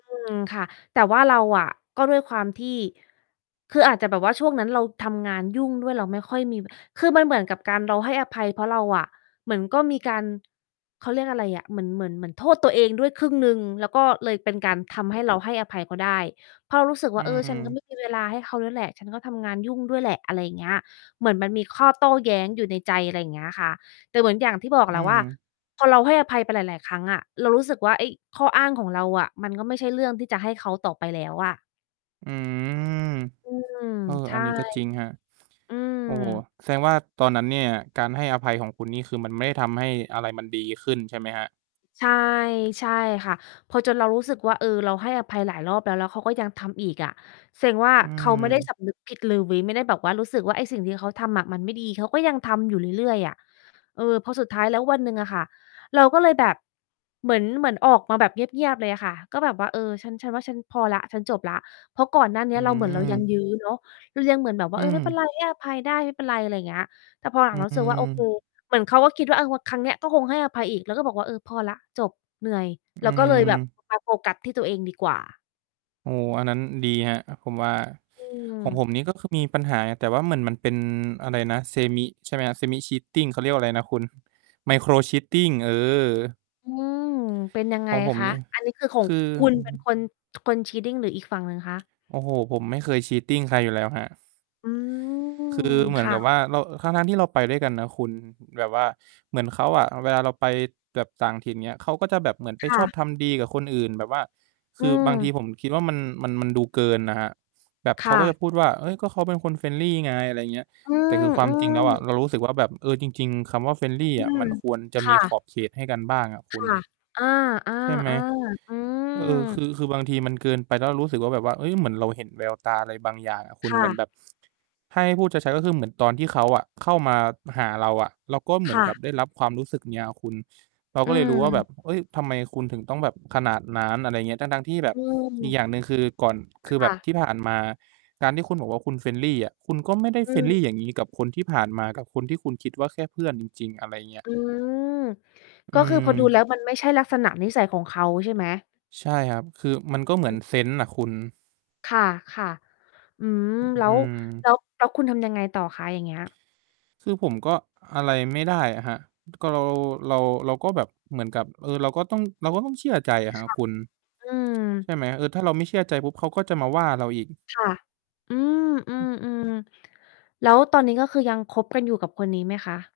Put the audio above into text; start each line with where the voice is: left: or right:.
left: อืม ค่ะ แต่ว่าเราอะ ก็ด้วยความที่ คืออาจจะแบบว่าช่วงนั้นเราทำงานยุ่งด้วย เราไม่ค่อยมี ว คือมันเหมือนกับการ เราให้อภัย เพราะเราอะ เหมือนก็มีการ เขาเรียกอะไรอะ เหมือน เหมือน เหมือนโทษตัวเองด้วยครึ่งหนึ่ง แล้วก็เลยเป็นการทำให้เราให้อภัยเขาได้ เพราะเรารู้สึก
right: อ
left: ว
right: ื
left: ่า "เออ ฉัน ก็ไม
right: ม
left: ่มี เวลาให้เขาด้วยแหละ ฉันก็ทำงานยุ่งด้วยแหละ" อะไรเงี้ย เหมือนมันมีข้อโต้แย้งอยู่ในใจ อะไรเงี้ยค่ะ แต่เหมือนอย่างที่บอก
right: อ
left: แ
right: ื
left: หละว่า
right: ม
left: พอเราให้อภัยไปหลาย ๆ ครั้งอะ เรารู้สึกว่า ไอ้ข้ออ้างของเราอะ มันก็ไม่ใช่เรื่องที่จะให้เขาต่อไปแล้วอะ
right: อืม
left: อืม
right: เออ
left: ใช
right: อั
left: ่
right: นนี้ก็จริงครับ
left: อืม
right: โอ้โฮ แสดงว่าตอนนั้นเนี่ย การให้อภัยของคุณ นี่คือมันไม่ได้ทำให้อะไรมันดีขึ้นใช่ไหมครับ?
left: ใช่ ใช่ค่ะ พอจนเรารู้สึกว่า เออ เราให้อภัยหลายรอบแล้ว แล้วเขาก็ยังทำอีกอะ แสดงว่า
right: อื
left: เขาไม่ได้
right: ม
left: สำนึกผิดเลย ไม่ได้แบบว่ารู้สึกว่า ไอ้สิ่งที่เขาทำอะมันไม่ดี เขาก็ยังทำอยู่เรื่อย ๆ อะ เออ พอสุดท้ายแล้ววันหนึ่งอะค่ะ เราก็เลยแบบ เหมือน เหมือนออกมาแบบเงียบ ๆ เลยค่ะ ก็แบบว่า เออ "ฉัน ฉันว่า ฉันพอแล้ว ฉันจบแล้ว" เพราะก่อนหน้าเน
right: อ
left: ี้
right: ื
left: ย เราเหมือน เรายัง
right: ม
left: ยื้อเนาะ เรายังเหมือนแบบว่
right: อ
left: า
right: ื
left: "เออ ไม่เป็นไ
right: ม
left: ร ให้อภัยได้ ไม่เป็นไร" อะไรเงี้ย แต่พอหล
right: อ
left: ั
right: ื
left: ง ๆ เรารู้สึกว่า โอเค
right: ม
left: เหมือนเขาก็คิดว่า เออ ว่าครั้งเนี้ย ก็คงให้อภัยอีก เราก็บอกว่า เออ พอแล้ว จบ เหนื่อย
right: อ
left: เ
right: ื
left: ราก็ เลยแบบ
right: ม
left: มา โฟกัสที่ตัวเองดีกว่า
right: โอ้ อันนั้นดีครับผมว่า
left: อื
right: ของผ
left: ม
right: มนี่ก็คือ มีปัญหา แต่ว่าเหมือนมันเป็น อะไรนะ semi ใช่ไหมครับ Semi-Cheating เขาเรียกว่าไรนะคุณ Micro-Cheating เออ
left: อืม เป็นยังไ
right: ข
left: ง
right: องผม
left: คะ?
right: นี่
left: อันนี้คือขอ
right: ค
left: ง
right: ือ
left: คุณเป็นคน คน cheating หรืออีกฝั่งหนึ่งคะ?
right: โอ้โฮ ผมไม่เคย cheating ใครอยู่แล้วครับ
left: อืม
right: คือเหม
left: ค
right: ือน
left: ่
right: กับ
left: ะ
right: ว่า เรา เออ ทั้ง ๆ ที่เราไปด้วยกันนะคุณ แบบว่าเหมือนเขาอะ เวลาเราไปแบบต่างถิ่น เงี้ย เขาก็จะแบบเหมือนไ
left: ค
right: ป
left: ่
right: ชอบ
left: ะ
right: ทำดีกับคนอื่นแบบว่า ค
left: อื
right: ือบางที
left: ม
right: ผมคิดว่ามัน มัน มันดูเกินน่ะครับ แบบ
left: ค
right: เข
left: ่
right: าก็จ
left: ะ
right: ะพูดว่า "เฮ้ย ก็เขาเป็นคน friendly ไง" อะไรเงี้ย
left: อื
right: แต่
left: ม
right: คือคว
left: อ
right: า
left: ื
right: มจริงแล้วอะ
left: ม
right: เรารู้สึกว่าแบบ เออ จริง ๆ คำว่า friendly
left: อื
right: อะ ม
left: ม
right: ันควรจะ
left: ค
right: ม
left: ่
right: ีข
left: ะ
right: อบเขตให้กันบ้างอะค
left: ค
right: ุณ
left: ่ะ อา
right: ใช่ไหม
left: ๆ ๆ อื
right: เออ คื
left: ม
right: อ คือบางทีมันเกินไป แล้วเรารู้สึกว่า แบบว่า เฮ้ย เหมือนเราเห็นแววตาอะไรบางอย่างอะคุณ
left: ค่
right: เหมือน
left: ะ
right: แบบ ถ้าให้พูดชัด ๆ ก็คือเหมือนตอนที่เขาอะเข้ามาหาเราอะ เราก็เหมื
left: ค
right: อน
left: ่
right: ก
left: ะ
right: ับได้รับความรู้สึกเงี้ยอะคุณ เรา
left: อ
right: ก็
left: ื
right: เลยรู้ว่าแบ
left: ม
right: บ เฮ้ย ทำไมคุณถึงต้องแบบขนาดนั้น อะไรเงี้ย ทั้ง ๆ ที่แบ
left: อ
right: บ
left: ื
right: อีก
left: ม
right: อย่างหนึ่ง คือก่อน ค
left: ค
right: ือแบ
left: ่
right: บ
left: ะ
right: ที่ผ่านมา การที่คุณบอกว่า คุณ friendly อะ คุณก็ไม่ได้
left: อื
right: friendly
left: ม
right: อย่างนี้กับคนที่ผ่านมา กับคนที่คุณคิดว่า แค่เพื่อนจริง ๆ อะไรเงี้ย
left: อืม
right: อื
left: ก็คือ
right: ม
left: พอ ดูแล้ว มันไม่ใช่ลักษณะนิสัยของเขาใช่ไหม?
right: ใช่ครับ คือมันก็เหมื
left: อ
right: อน
left: ืม
right: เซนส์น่ะคุณ
left: ค่ะ ๆ อืม แล้
right: อื
left: ว แ
right: ม
left: ล้ว แล้วคุณทำยังไงต่อคะ อย่างเงี้ย
right: คือผมก็ อะไรไม่ได้อะครับ ก็เรา เรา เราก็แบบ เหมือนกับ เออ เราก็ต้อง เราก็ต้องเชื่อใจอะคร
left: ค
right: ับ
left: ่ะ
right: คุณ
left: อื
right: ใช
left: ม
right: ่ไหม เออ ถ้าเราไม่เชื่อใจปุ๊บ เขาก็จะมาว่าเราอีก
left: ค่ะ อืม อืม อืม แล้วตอนนี้ ก็คือยังคบกันอยู่กับคนนี้ไหมคะ?